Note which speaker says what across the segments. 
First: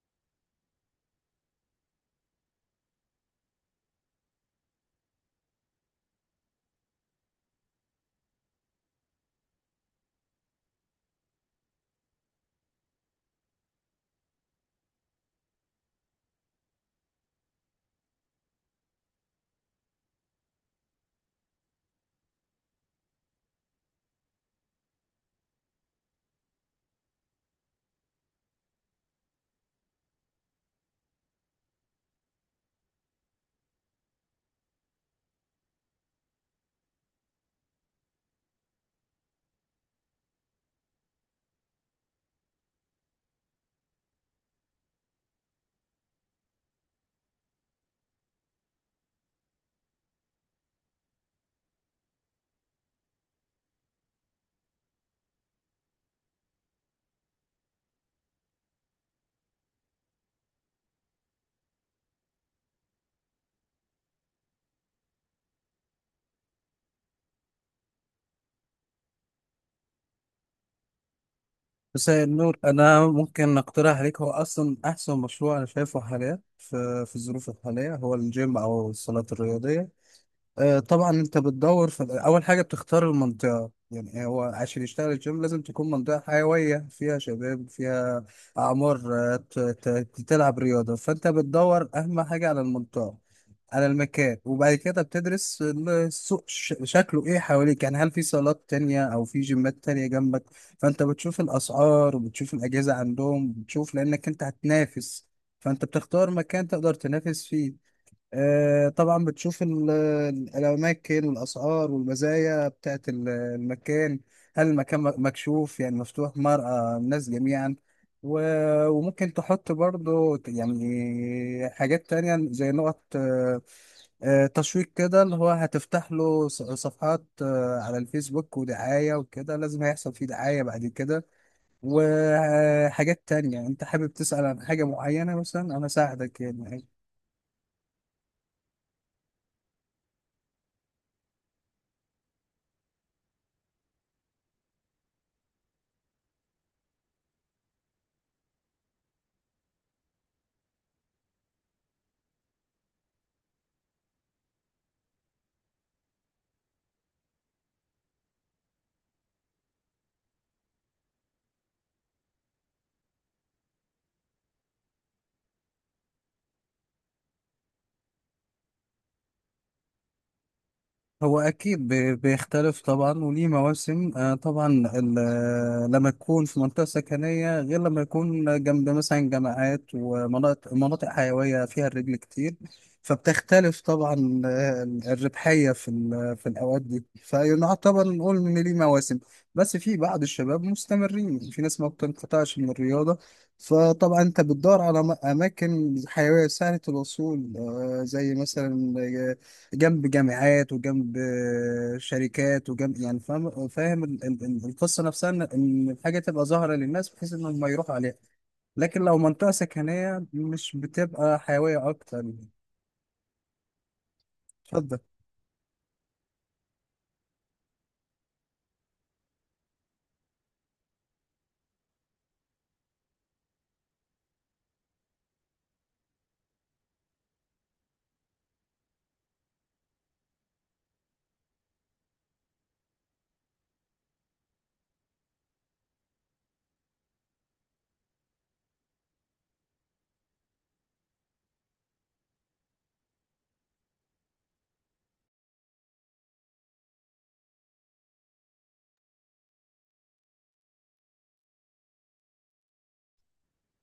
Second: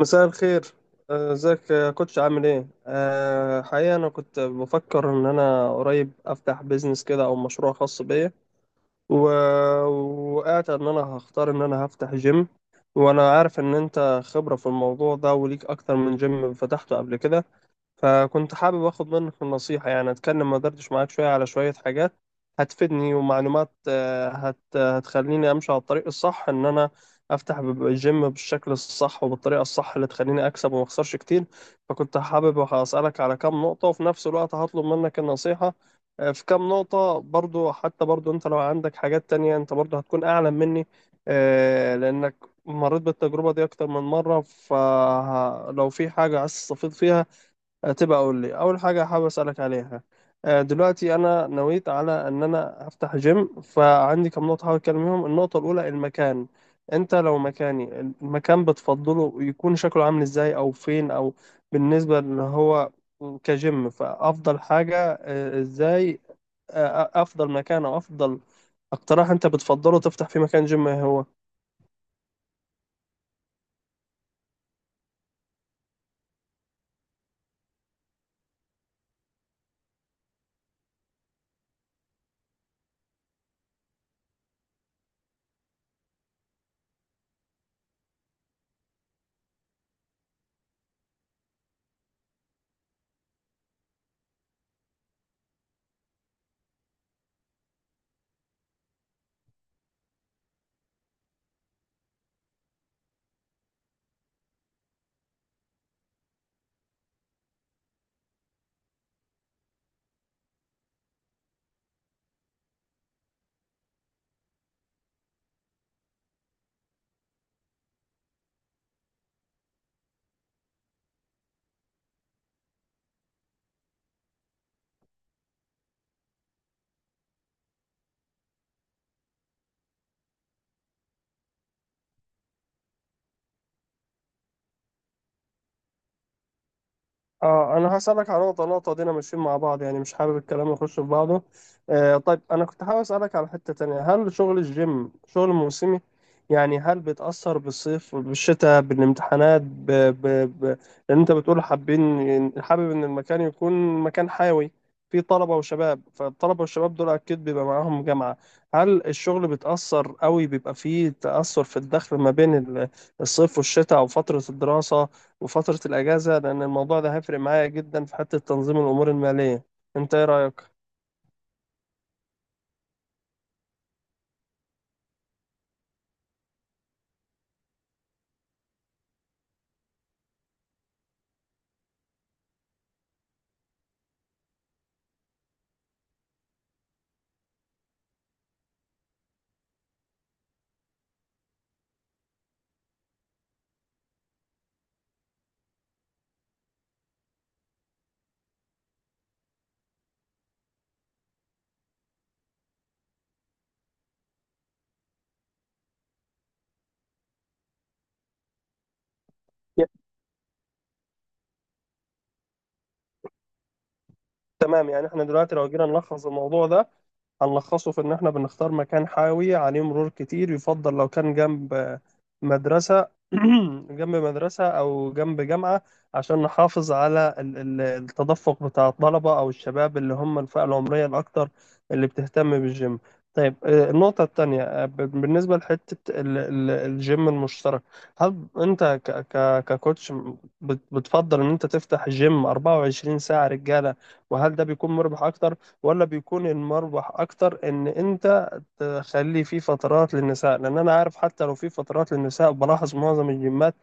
Speaker 1: مساء الخير. ازيك يا كوتش، عامل ايه؟ حقيقة انا كنت بفكر ان انا قريب افتح بيزنس كده او مشروع خاص بيا. و- وقعت ان انا هختار ان انا هفتح جيم، وانا عارف ان انت خبرة في الموضوع ده، وليك اكتر من جيم فتحته قبل كده. فكنت حابب اخد منك النصيحة، يعني اتكلم ما دردش معاك شوية على شوية حاجات هتفيدني ومعلومات هتخليني امشي على الطريق الصح، ان انا افتح الجيم بالشكل الصح وبالطريقة الصح اللي تخليني اكسب وما اخسرش كتير. فكنت حابب اسالك على كام نقطة، وفي نفس الوقت هطلب منك النصيحة في كام نقطة برضو. حتى برضو انت لو عندك حاجات تانية انت برضو هتكون اعلم مني، لانك مريت بالتجربة دي اكتر من مرة، فلو في حاجة عايز تستفيد فيها تبقى اقول لي. اول حاجه حابب اسالك عليها، دلوقتي انا نويت على ان انا افتح جيم، فعندي كم نقطه حابب اتكلم فيهم. النقطه الاولى المكان. انت لو مكاني، المكان بتفضله يكون شكله عامل ازاي؟ او فين؟ او بالنسبه ان هو كجيم فافضل حاجه ازاي؟ افضل مكان او افضل اقتراح انت بتفضله تفتح في مكان جيم إيه هو؟
Speaker 2: مساء النور. انا ممكن اقترح عليك، هو اصلا احسن مشروع انا شايفه حاليا في الظروف الحاليه هو الجيم او الصالات الرياضيه. طبعا انت بتدور في اول حاجه بتختار المنطقه، يعني هو عشان يشتغل الجيم لازم تكون منطقه حيويه فيها شباب، فيها اعمار تلعب رياضه، فانت بتدور اهم حاجه على المنطقه، على المكان. وبعد كده بتدرس السوق شكله ايه حواليك، يعني هل في صالات تانية او في جيمات تانية جنبك. فانت بتشوف الاسعار وبتشوف الاجهزه عندهم، بتشوف لانك انت هتنافس، فانت بتختار مكان تقدر تنافس فيه. طبعا بتشوف الأماكن والأسعار والمزايا بتاعت المكان. هل المكان مكشوف، يعني مفتوح مرأة الناس جميعا؟ وممكن تحط برضو يعني حاجات تانية زي نقط تشويق كده، اللي هو هتفتح له صفحات على الفيسبوك ودعاية وكده. لازم هيحصل فيه دعاية بعد كده وحاجات تانية. انت حابب تسأل عن حاجة معينة مثلا انا ساعدك يعني؟
Speaker 1: اه، انا هسألك على نقطة نقطة دينا ماشيين مع بعض، يعني مش حابب الكلام يخش في بعضه. آه، طيب انا كنت حابب أسألك على حتة تانية، هل شغل الجيم شغل موسمي؟ يعني هل بيتأثر بالصيف، بالشتاء، بالامتحانات، ب... لان انت بتقول حابب ان المكان يكون مكان حيوي فيه طلبة وشباب، فالطلبة والشباب دول اكيد بيبقى معاهم جامعة. هل الشغل بيتأثر قوي؟ بيبقى فيه تأثر في الدخل ما بين الصيف والشتاء، او فترة الدراسة وفترة الأجازة؟ لأن الموضوع ده هيفرق معايا جدا في حتة تنظيم الأمور المالية. أنت إيه رأيك؟
Speaker 2: هو أكيد بيختلف طبعا وليه مواسم. طبعا ال- لما تكون في منطقة سكنية غير لما يكون جنب مثلا جامعات ومناطق مناطق حيوية فيها الرجل كتير، فبتختلف طبعا. الربحية في في الأوقات دي، فيعتبر نقول إن ليه مواسم. بس في بعض الشباب مستمرين، في ناس ما بتنقطعش من الرياضة. فطبعا أنت بتدور على أماكن حيوية سهلة الوصول، زي مثلا جنب جامعات وجنب شركات وجنب، يعني فاهم فاهم القصه نفسها، إن الحاجه تبقى ظاهره للناس بحيث انهم ما يروحوا عليها. لكن لو منطقه
Speaker 1: يا-
Speaker 2: سكنيه مش بتبقى حيويه اكتر يعني.
Speaker 1: تمام،
Speaker 2: اتفضل.
Speaker 1: يعني إحنا دلوقتي لو جينا نلخص الموضوع ده هنلخصه في إن إحنا بنختار مكان حيوي عليه مرور كتير، يفضل لو كان جنب مدرسة جنب مدرسة أو جنب جامعة، عشان نحافظ على التدفق بتاع الطلبة أو الشباب اللي هم الفئة العمرية الأكتر اللي بتهتم بالجيم. طيب، النقطة التانية، بالنسبة لحتة الجيم المشترك. هل أنت ككوتش بتفضل إن أنت تفتح جيم 24 ساعة رجالة؟ وهل ده بيكون مربح أكتر، ولا بيكون المربح اكتر ان انت تخلي في فترات للنساء؟ لان انا عارف حتى لو في فترات للنساء بلاحظ معظم الجيمات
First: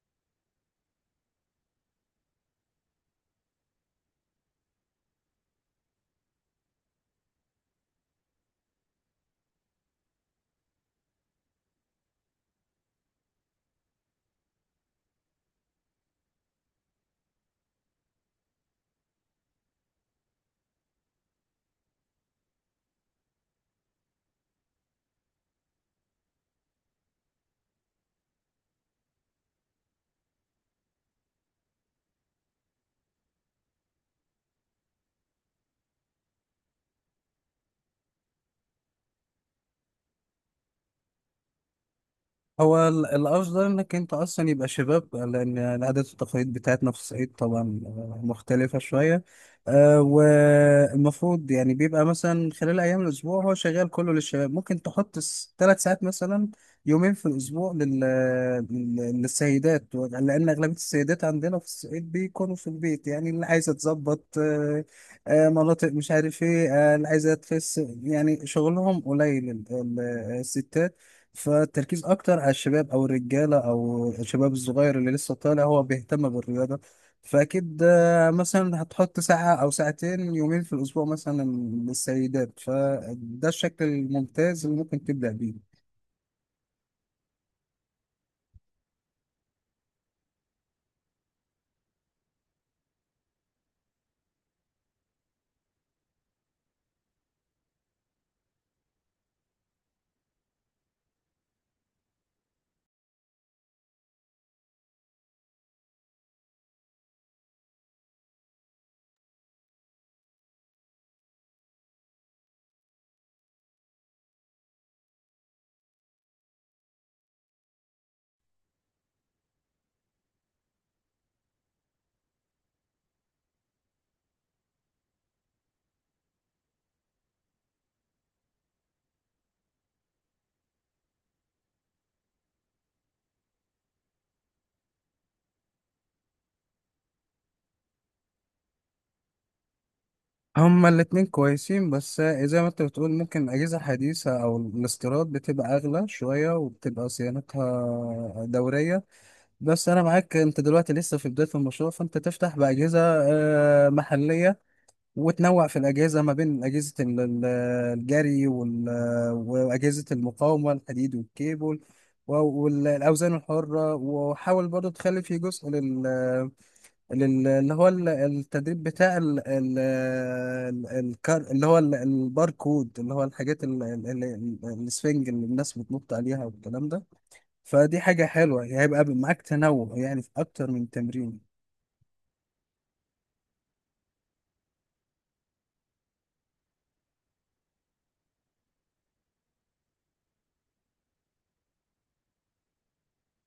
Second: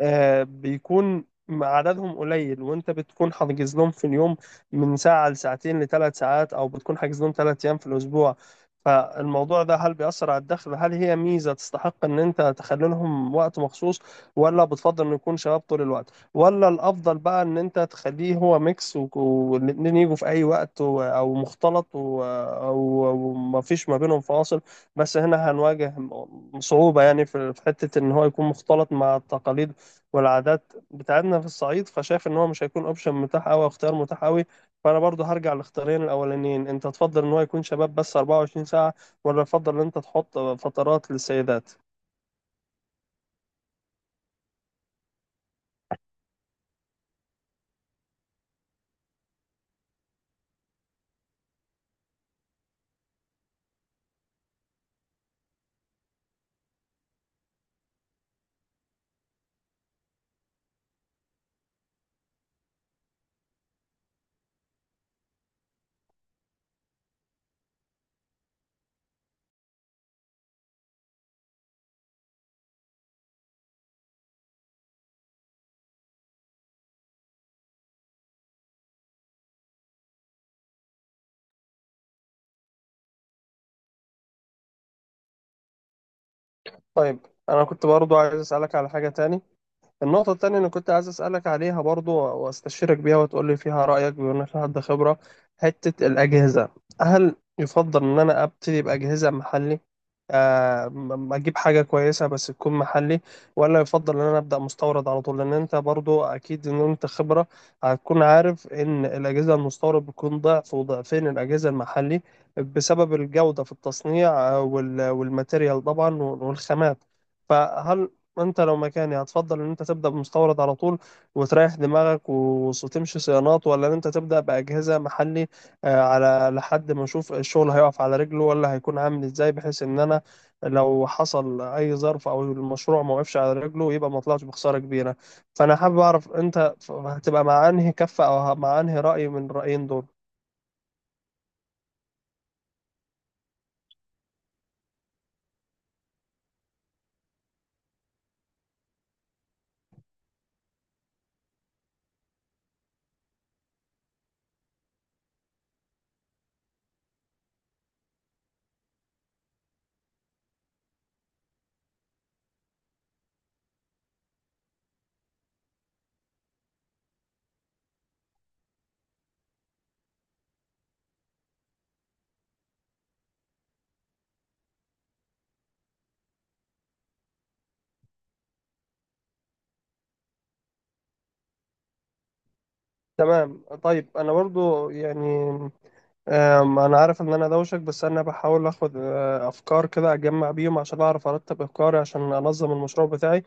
Speaker 1: بيكون عددهم قليل، وانت بتكون حاجز لهم في اليوم من ساعة لساعتين لثلاث ساعات، او بتكون حاجز لهم ثلاث ايام في الاسبوع. فالموضوع ده هل بيأثر على الدخل؟ هل هي ميزة تستحق ان انت تخلي لهم وقت مخصوص؟ ولا بتفضل ان يكون شباب طول الوقت؟ ولا الافضل بقى ان انت تخليه هو ميكس والاتنين يجوا في اي وقت، او مختلط، او ما فيش ما بينهم فاصل؟ بس هنا هنواجه صعوبة، يعني في حتة ان هو يكون مختلط مع التقاليد والعادات بتاعتنا في الصعيد، فشايف ان هو مش هيكون اوبشن متاح قوي، اختيار متاح قوي. فانا برضو هرجع للاختيارين الاولانيين، انت تفضل ان هو يكون شباب بس 24 ساعة؟ ولا تفضل ان انت تحط فترات للسيدات؟
Speaker 2: هو الأفضل إنك أنت أصلا يبقى شباب، لأن العادات والتقاليد بتاعتنا في الصعيد طبعا مختلفة شوية. والمفروض يعني بيبقى مثلا خلال أيام الأسبوع هو شغال كله للشباب. ممكن تحط 3 ساعات مثلا، يومين في الأسبوع للسيدات، لأن أغلبية السيدات عندنا في الصعيد بيكونوا في البيت، يعني اللي عايزة تظبط مناطق مش عارف إيه، اللي عايزة تخس، يعني شغلهم قليل الستات. فالتركيز اكتر على الشباب او الرجاله او الشباب الصغير اللي لسه طالع هو بيهتم بالرياضه. فاكيد مثلا هتحط ساعه او ساعتين، يومين في الاسبوع مثلا للسيدات. فده الشكل الممتاز اللي ممكن تبدا بيه.
Speaker 1: طيب، انا كنت برضو عايز اسالك على حاجة تاني. النقطة التانية اللي كنت عايز أسألك عليها برضو وأستشيرك بيها وتقولي فيها رأيك، بما إنك حد خبرة، حتة الأجهزة. هل يفضل إن أنا أبتدي بأجهزة محلي، أجيب حاجة كويسة بس تكون محلي؟ ولا يفضل إن أنا أبدأ مستورد على طول؟ لأن أنت برضو أكيد إن أنت خبرة، هتكون عارف إن الأجهزة المستورد بتكون ضعف وضعفين الأجهزة المحلي بسبب الجودة في التصنيع، والماتيريال طبعا والخامات. فهل انت لو مكاني هتفضل ان انت تبدا بمستورد على طول وتريح دماغك وتمشي صيانات، ولا ان انت تبدا باجهزه محلي على لحد ما اشوف الشغل هيقف على رجله ولا هيكون عامل ازاي، بحيث ان انا لو حصل اي ظرف او المشروع ما وقفش على رجله يبقى ما طلعش بخساره كبيره؟ فانا حابب اعرف انت هتبقى مع انهي كفه، او مع انهي راي من الرايين دول؟
Speaker 2: هما الاتنين كويسين، بس زي ما انت بتقول ممكن اجهزه حديثه او الاستيراد بتبقى اغلى شويه وبتبقى صيانتها دوريه. بس انا معاك، انت دلوقتي لسه في بدايه المشروع، فانت تفتح باجهزه محليه، وتنوع في الأجهزة ما بين أجهزة الجري وأجهزة المقاومة، الحديد والكيبل و- والأوزان الحرة. وحاول برضه تخلي في جزء اللي هو التدريب بتاع اللي هو الباركود، اللي هو الحاجات السفنج اللي الناس بتنط عليها والكلام ده. فدي حاجة حلوة، يعني هيبقى معاك تنوع يعني في أكتر من تمرين.
Speaker 1: تمام. طيب انا برضو يعني، انا عارف ان انا دوشك، بس انا بحاول اخد افكار كده اجمع بيهم عشان اعرف ارتب افكاري عشان انظم المشروع بتاعي.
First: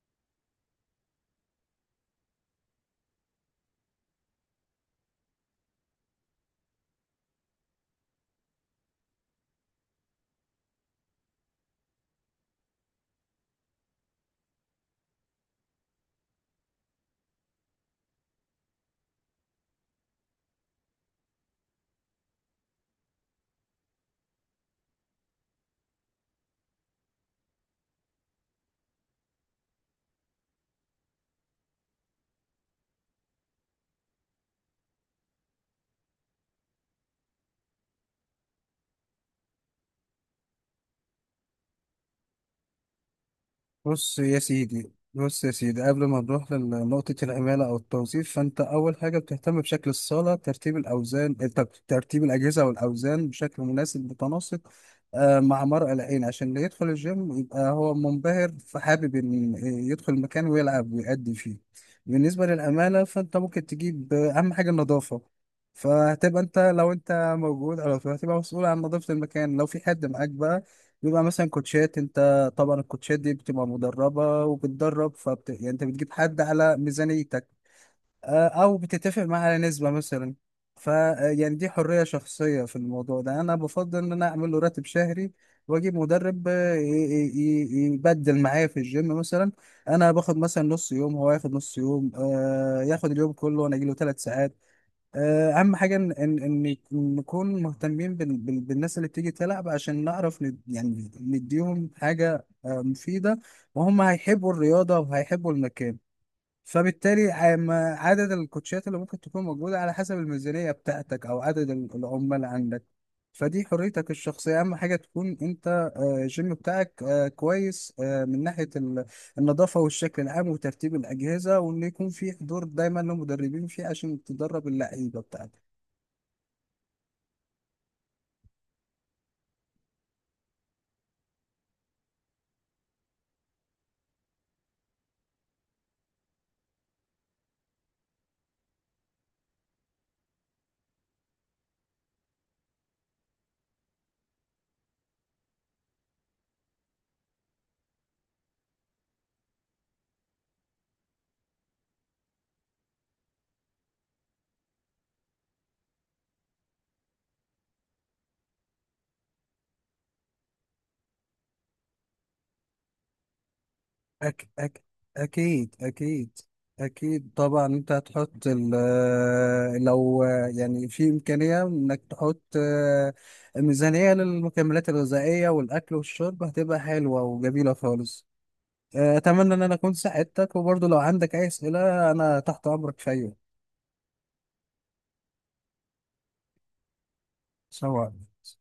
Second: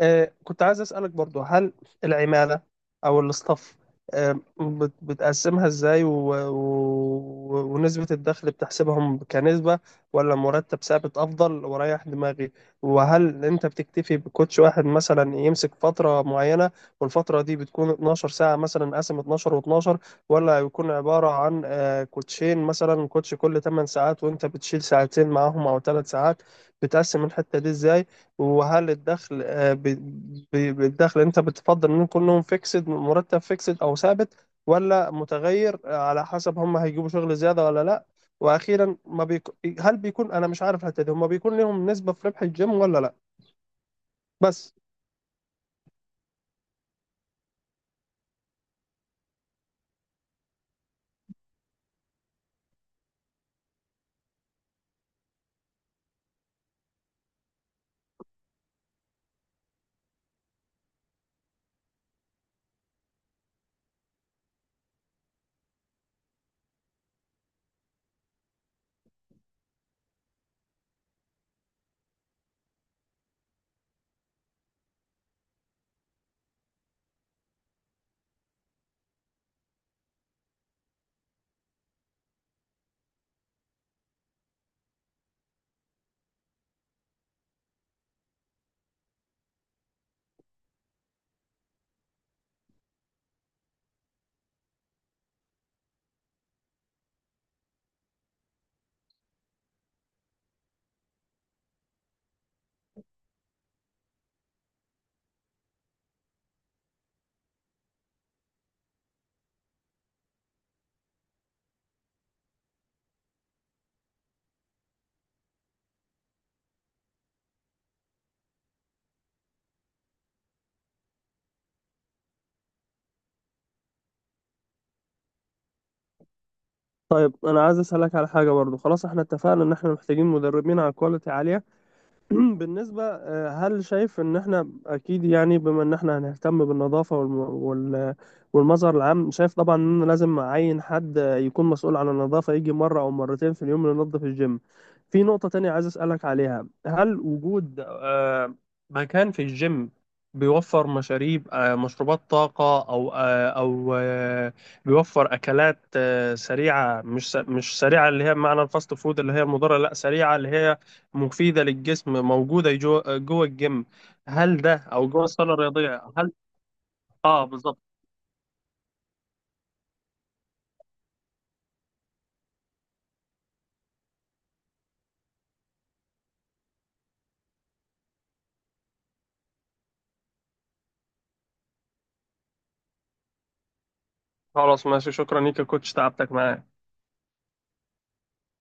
Speaker 1: كنت عايز أسألك برضو هل العمالة أو الاستاف بتقسمها إزاي؟ ونسبة الدخل بتحسبهم كنسبة، ولا مرتب ثابت أفضل وريح دماغي؟ وهل أنت بتكتفي بكوتش واحد مثلا يمسك فترة معينة، والفترة دي بتكون 12 ساعة مثلا، قسم 12 و12؟ ولا بيكون عبارة عن كوتشين، مثلا كوتش كل 8 ساعات وأنت بتشيل ساعتين معاهم أو 3 ساعات؟ بتقسم الحتة دي إزاي؟ وهل الدخل، بالدخل انت بتفضل ان كلهم فيكسد، مرتب فيكسد او ثابت، ولا متغير على حسب هم هيجيبوا شغل زيادة ولا لا؟ واخيرا، ما بيك... هل بيكون، انا مش عارف الحتة دي، هم بيكون لهم نسبة في ربح الجيم ولا لا؟
Speaker 2: بص يا
Speaker 1: بس.
Speaker 2: سيدي، بص يا سيدي، قبل ما نروح لنقطة العمالة أو التوظيف، فأنت أول حاجة بتهتم بشكل الصالة، ترتيب الأوزان، ترتيب الأجهزة والأوزان بشكل مناسب متناسق مع مرء العين، عشان اللي يدخل الجيم يبقى هو منبهر، فحابب إن يدخل المكان ويلعب ويأدي فيه. بالنسبة للعمالة، فأنت ممكن تجيب أهم حاجة النظافة. فهتبقى أنت لو أنت موجود أو هتبقى مسؤول عن نظافة المكان. لو في حد معاك بقى، بيبقى مثلا كوتشات. انت طبعا الكوتشات دي بتبقى مدربة وبتدرب، يعني انت بتجيب حد على ميزانيتك، او بتتفق معاه على نسبة مثلا. ف يعني دي حرية شخصية في الموضوع ده. انا بفضل ان انا اعمل له راتب شهري واجيب مدرب يبدل معايا في الجيم، مثلا انا باخد مثلا نص يوم، هو ياخد نص يوم، ياخد اليوم كله وانا اجي له 3 ساعات. اهم حاجه ان ان إن نكون مهتمين بالناس اللي بتيجي تلعب، عشان نعرف يعني نديهم حاجه مفيده، وهم هيحبوا الرياضه وهيحبوا المكان. فبالتالي عدد الكوتشات اللي ممكن تكون موجودة على حسب الميزانية بتاعتك أو عدد العمال عندك. فدي حريتك الشخصية. أهم حاجة تكون أنت الجيم بتاعك كويس من ناحية النظافة والشكل العام وترتيب الأجهزة، وإن يكون في حضور دايما لمدربين فيه عشان تدرب اللعيبة بتاعتك.
Speaker 1: طيب انا عايز اسالك على حاجة برضو. خلاص احنا اتفقنا ان احنا محتاجين مدربين على كواليتي عالية. بالنسبة هل شايف إن إحنا أكيد، يعني بما إن إحنا هنهتم بالنظافة وال- والمظهر العام، شايف طبعا إن لازم أعين حد يكون مسؤول عن النظافة، يجي مرة أو مرتين في اليوم ينظف الجيم؟ في نقطة تانية عايز أسألك عليها، هل وجود مكان في الجيم بيوفر مشاريب، مشروبات طاقة، أو آه، أو آه، بيوفر أكلات سريعة، مش مش سريعة اللي هي بمعنى الفاست فود اللي هي مضرة، لا سريعة اللي هي مفيدة للجسم، موجودة جوه الجيم؟
Speaker 2: أك
Speaker 1: هل ده
Speaker 2: أك
Speaker 1: أو جوه الصالة
Speaker 2: أكيد
Speaker 1: الرياضية، هل؟
Speaker 2: أكيد. أكيد
Speaker 1: آه،
Speaker 2: طبعا،
Speaker 1: بالظبط.
Speaker 2: أنت هتحط لو يعني في إمكانية إنك تحط ميزانية للمكملات الغذائية والأكل والشرب هتبقى حلوة وجميلة خالص. أتمنى إن أنا أكون ساعدتك، وبرضه لو عندك أي أسئلة أنا تحت أمرك في أي وقت.
Speaker 1: خلاص ماشي، شكرا ليك يا كوتش، تعبتك معايا.
Speaker 2: سلام عليكم.